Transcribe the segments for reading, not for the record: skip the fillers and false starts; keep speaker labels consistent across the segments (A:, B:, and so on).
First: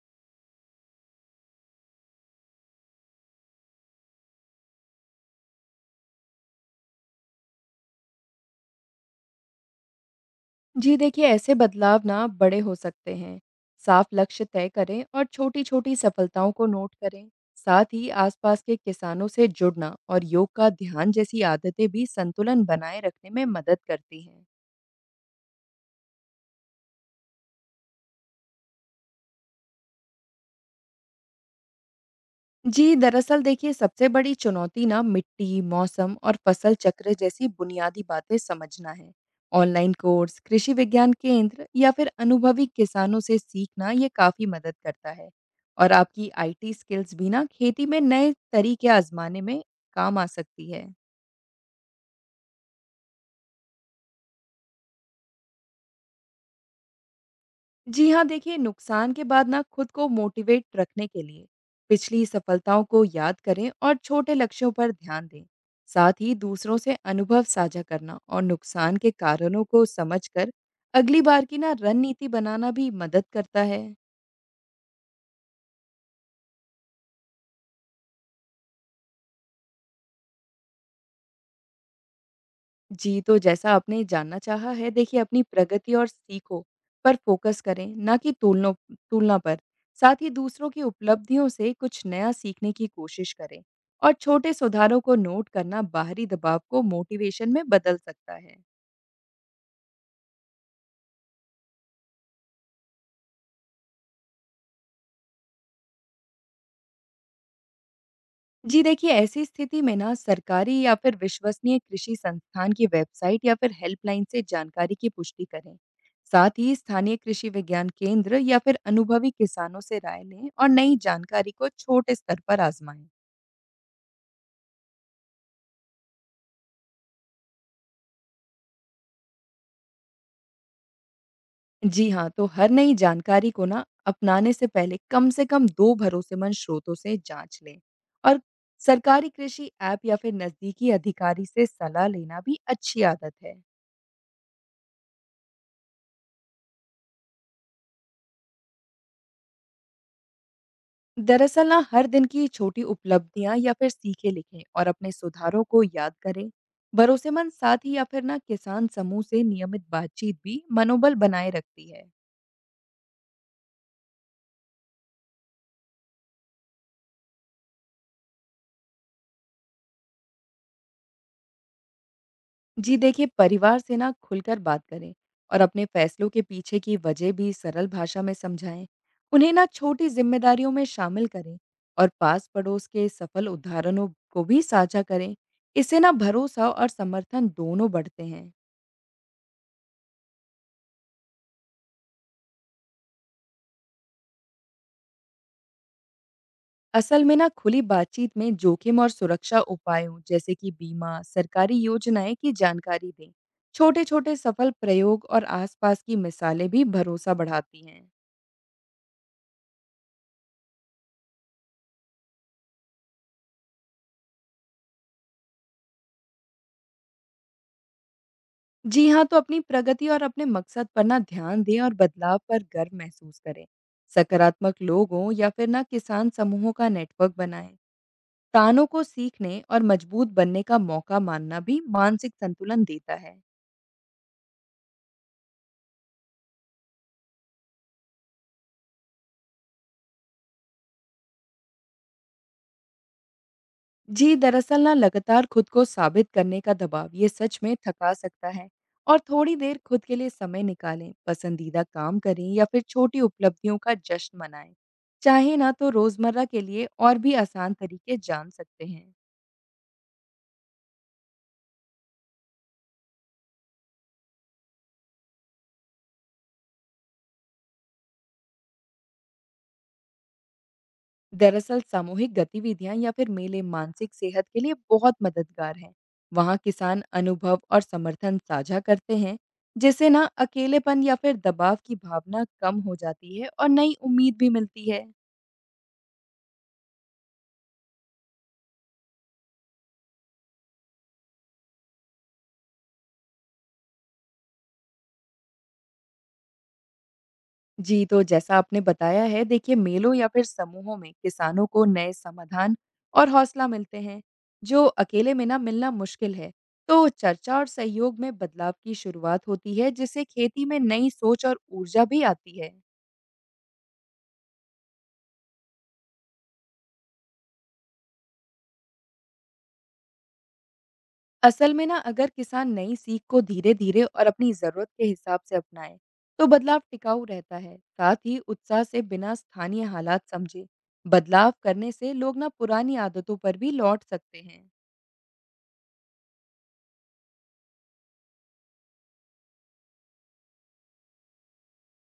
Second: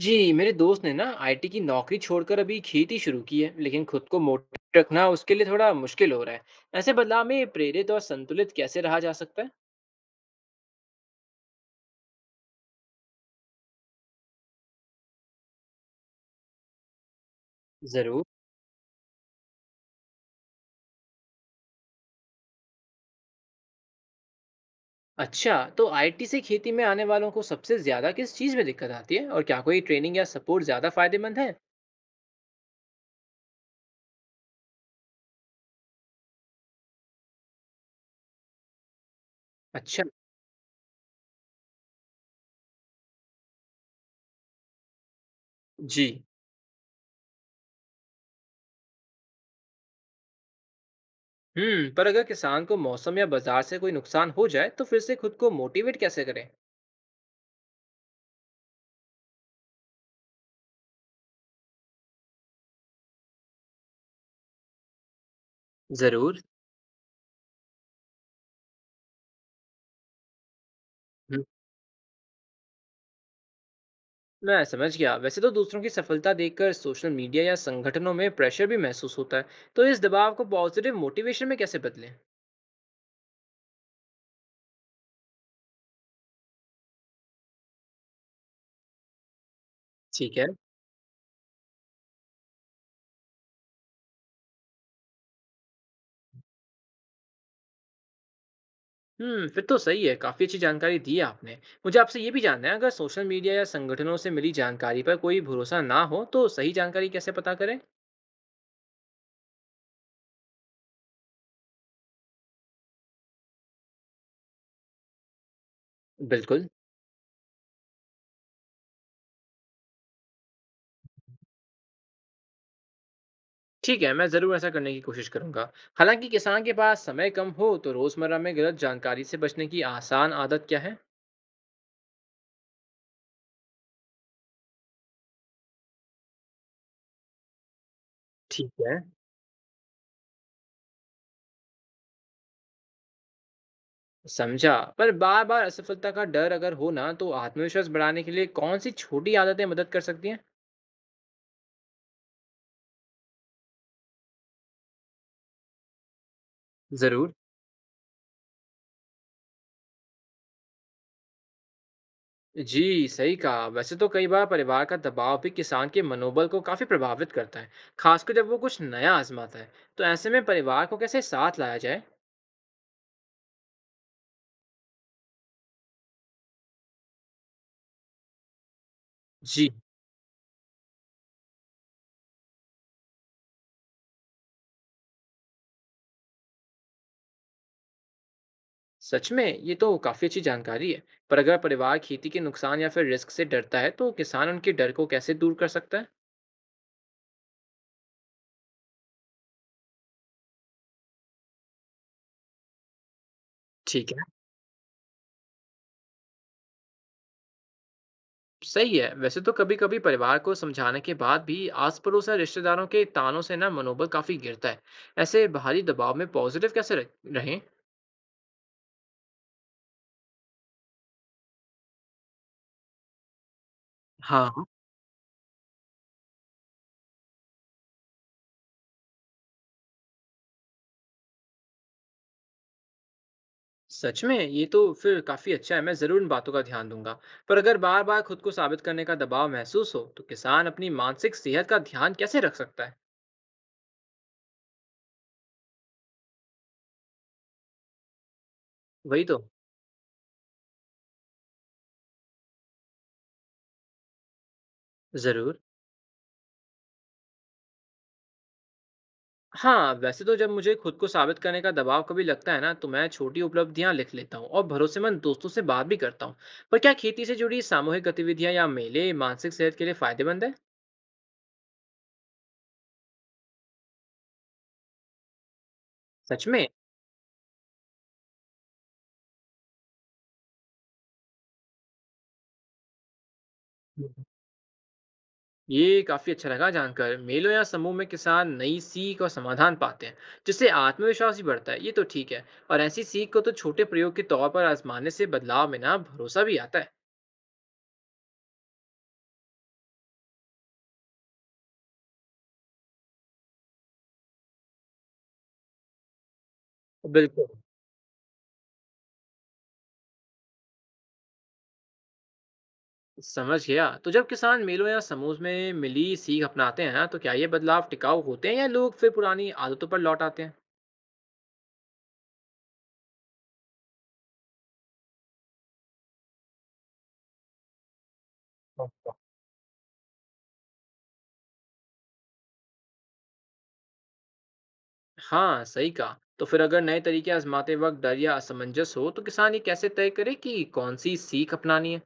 A: जी, मेरे दोस्त ने ना आईटी की नौकरी छोड़कर अभी खेती शुरू की है, लेकिन खुद को मोटिवेट रखना उसके लिए थोड़ा मुश्किल हो रहा है। ऐसे बदलाव में प्रेरित और संतुलित कैसे रहा जा सकता है?
B: जी देखिए, ऐसे बदलाव ना बड़े हो सकते हैं। साफ लक्ष्य तय करें और छोटी छोटी सफलताओं को नोट करें। साथ ही
A: जरूर।
B: आसपास के किसानों से जुड़ना और योग का ध्यान जैसी आदतें भी संतुलन बनाए रखने में मदद करती हैं।
A: अच्छा, तो आईटी से खेती में आने वालों को सबसे ज्यादा किस चीज में दिक्कत आती है और क्या कोई ट्रेनिंग या सपोर्ट ज्यादा फायदेमंद है?
B: जी, दरअसल देखिए, सबसे बड़ी चुनौती ना मिट्टी, मौसम और फसल चक्र जैसी बुनियादी बातें समझना है। ऑनलाइन
A: अच्छा।
B: कोर्स, कृषि विज्ञान केंद्र या फिर अनुभवी किसानों से सीखना ये काफ़ी मदद करता है। और
A: जी।
B: आपकी आईटी स्किल्स भी ना खेती में नए तरीके आजमाने में काम आ सकती है।
A: पर अगर किसान को मौसम या बाजार से कोई नुकसान हो जाए, तो फिर से खुद को मोटिवेट कैसे करें?
B: जी हाँ, देखिए, नुकसान के बाद ना खुद को मोटिवेट रखने के लिए पिछली सफलताओं को याद करें और छोटे लक्ष्यों पर ध्यान दें। साथ ही
A: जरूर।
B: दूसरों से अनुभव साझा करना और नुकसान के कारणों को समझकर अगली बार की ना रणनीति बनाना भी मदद करता है।
A: मैं समझ गया। वैसे तो दूसरों की सफलता देखकर सोशल मीडिया या संगठनों में प्रेशर भी महसूस होता है, तो इस दबाव को पॉजिटिव मोटिवेशन में कैसे बदलें?
B: जी, तो जैसा आपने जानना चाहा है, देखिए, अपनी प्रगति और सीखों पर फ़ोकस करें, ना कि तुलनों तुलना पर। साथ ही
A: ठीक है।
B: दूसरों की उपलब्धियों से कुछ नया सीखने की कोशिश करें और छोटे सुधारों को नोट करना बाहरी दबाव को मोटिवेशन में बदल सकता है।
A: हम्म, फिर तो सही है। काफी अच्छी जानकारी दी है आपने। मुझे आपसे ये भी जानना है, अगर सोशल मीडिया या संगठनों से मिली जानकारी पर कोई भरोसा ना हो तो सही जानकारी कैसे पता करें?
B: जी देखिए, ऐसी स्थिति में ना सरकारी या फिर विश्वसनीय कृषि संस्थान की वेबसाइट या फिर हेल्पलाइन से जानकारी की पुष्टि करें। साथ
A: बिल्कुल।
B: ही स्थानीय कृषि विज्ञान केंद्र या फिर अनुभवी किसानों से राय लें और नई जानकारी को छोटे स्तर पर आजमाएं।
A: ठीक है, मैं जरूर ऐसा करने की कोशिश करूंगा। हालांकि किसान के पास समय कम हो तो रोजमर्रा में गलत जानकारी से बचने की आसान आदत क्या है?
B: जी हाँ, तो हर नई जानकारी को ना अपनाने से पहले कम से कम 2 भरोसेमंद स्रोतों से जांच लें और
A: ठीक है।
B: सरकारी कृषि ऐप या फिर नज़दीकी अधिकारी से सलाह लेना भी अच्छी आदत है।
A: समझा, पर बार बार असफलता का डर अगर हो ना, तो आत्मविश्वास बढ़ाने के लिए कौन सी छोटी आदतें मदद कर सकती हैं?
B: दरअसल ना हर दिन की छोटी उपलब्धियां या फिर सीखे लिखें और अपने सुधारों को याद करें।
A: जरूर।
B: भरोसेमंद साथी या फिर ना किसान समूह से नियमित बातचीत भी मनोबल बनाए रखती है।
A: जी, सही कहा। वैसे तो कई बार परिवार का दबाव भी किसान के मनोबल को काफी प्रभावित करता है, खासकर जब वो कुछ नया आजमाता है। तो ऐसे में परिवार को कैसे साथ लाया जाए?
B: जी देखिए, परिवार से ना खुलकर बात करें और अपने फैसलों के पीछे की वजह भी सरल भाषा में समझाएं। उन्हें ना
A: जी।
B: छोटी जिम्मेदारियों में शामिल करें और पास पड़ोस के सफल उदाहरणों को भी साझा करें। इससे ना भरोसा और समर्थन दोनों बढ़ते हैं।
A: सच में ये तो काफी अच्छी जानकारी है। पर अगर परिवार खेती के नुकसान या फिर रिस्क से डरता है तो किसान उनके डर को कैसे दूर कर सकता है?
B: असल में ना खुली बातचीत में जोखिम और सुरक्षा उपायों, जैसे कि बीमा, सरकारी योजनाएं की जानकारी दें।
A: ठीक है।
B: छोटे-छोटे सफल प्रयोग और आसपास की मिसालें भी भरोसा बढ़ाती हैं।
A: सही है। वैसे तो कभी कभी परिवार को समझाने के बाद भी आस पड़ोस या रिश्तेदारों के तानों से ना मनोबल काफी गिरता है। ऐसे बाहरी दबाव में पॉजिटिव कैसे रहें?
B: जी हाँ, तो अपनी प्रगति और अपने मकसद पर ना ध्यान दें और बदलाव पर गर्व महसूस करें।
A: हाँ।
B: सकारात्मक लोगों या फिर ना किसान समूहों का नेटवर्क बनाएं। तानों को सीखने और मजबूत बनने का मौका मानना भी मानसिक संतुलन देता है।
A: सच में ये तो फिर काफी अच्छा है। मैं जरूर इन बातों का ध्यान दूंगा। पर अगर बार बार खुद को साबित करने का दबाव महसूस हो तो किसान अपनी मानसिक सेहत का ध्यान कैसे रख सकता है?
B: जी, दरअसल ना लगातार खुद को साबित करने का दबाव ये सच में थका सकता है। और
A: वही तो।
B: थोड़ी देर खुद के लिए समय निकालें, पसंदीदा काम करें या फिर छोटी उपलब्धियों का जश्न मनाएं। चाहे
A: जरूर।
B: ना तो रोजमर्रा के लिए और भी आसान तरीके जान सकते हैं।
A: हाँ, वैसे तो जब मुझे खुद को साबित करने का दबाव कभी लगता है ना, तो मैं छोटी उपलब्धियाँ लिख लेता हूँ और भरोसेमंद दोस्तों से बात भी करता हूँ। पर क्या खेती से जुड़ी सामूहिक गतिविधियाँ या मेले मानसिक सेहत के लिए फायदेमंद है?
B: दरअसल, सामूहिक गतिविधियां या फिर मेले मानसिक सेहत के लिए बहुत मददगार हैं।
A: सच
B: वहाँ
A: में?
B: किसान अनुभव और समर्थन साझा करते हैं, जिससे ना अकेलेपन या फिर दबाव की भावना कम हो जाती है और नई
A: हम्म।
B: उम्मीद भी मिलती है।
A: ये काफी अच्छा लगा जानकर। मेलों या समूह में किसान नई सीख और समाधान पाते हैं, जिससे आत्मविश्वास भी बढ़ता है। ये तो ठीक है। और ऐसी सीख को तो छोटे प्रयोग के तौर पर आजमाने से बदलाव में ना भरोसा भी आता है।
B: जी, तो जैसा आपने बताया है, देखिए, मेलों या फिर समूहों में किसानों को नए समाधान और हौसला मिलते हैं, जो अकेले में ना मिलना मुश्किल है। तो
A: बिल्कुल।
B: चर्चा और सहयोग में बदलाव की शुरुआत होती है, जिससे खेती में नई सोच और ऊर्जा भी आती है।
A: समझ गया। तो जब किसान मेलों या समूह में मिली सीख अपनाते हैं ना, तो क्या ये बदलाव टिकाऊ होते हैं या लोग फिर पुरानी आदतों पर लौट आते हैं?
B: असल में ना अगर किसान नई सीख को धीरे-धीरे और अपनी जरूरत के हिसाब से अपनाए, तो बदलाव टिकाऊ रहता है। साथ ही उत्साह से
A: अच्छा।
B: बिना स्थानीय हालात समझे बदलाव करने से लोग ना पुरानी आदतों पर भी लौट सकते हैं।
A: हाँ, सही कहा। तो फिर अगर नए तरीके आजमाते वक्त डर या असमंजस हो तो किसान ये कैसे तय करे कि कौन सी सीख अपनानी है?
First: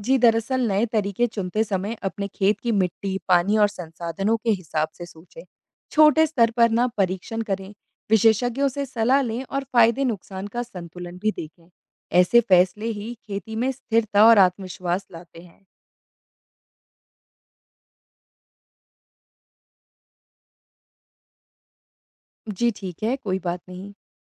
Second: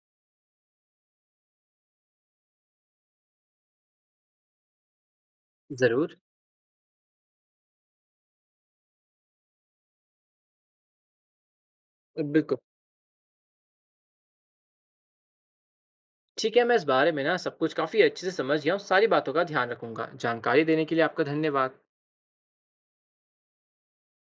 B: जी, दरअसल नए तरीके चुनते समय अपने खेत की मिट्टी, पानी और संसाधनों के हिसाब से सोचें।
A: जरूर।
B: छोटे स्तर पर ना परीक्षण करें, विशेषज्ञों से सलाह लें और फायदे नुकसान का संतुलन भी देखें। ऐसे
A: बिल्कुल।
B: फैसले ही खेती में स्थिरता और आत्मविश्वास लाते हैं।
A: ठीक है, मैं इस बारे में ना सब कुछ काफी अच्छे से समझ गया हूँ। सारी बातों का ध्यान रखूंगा। जानकारी देने के लिए आपका धन्यवाद।
B: जी ठीक है, कोई बात नहीं।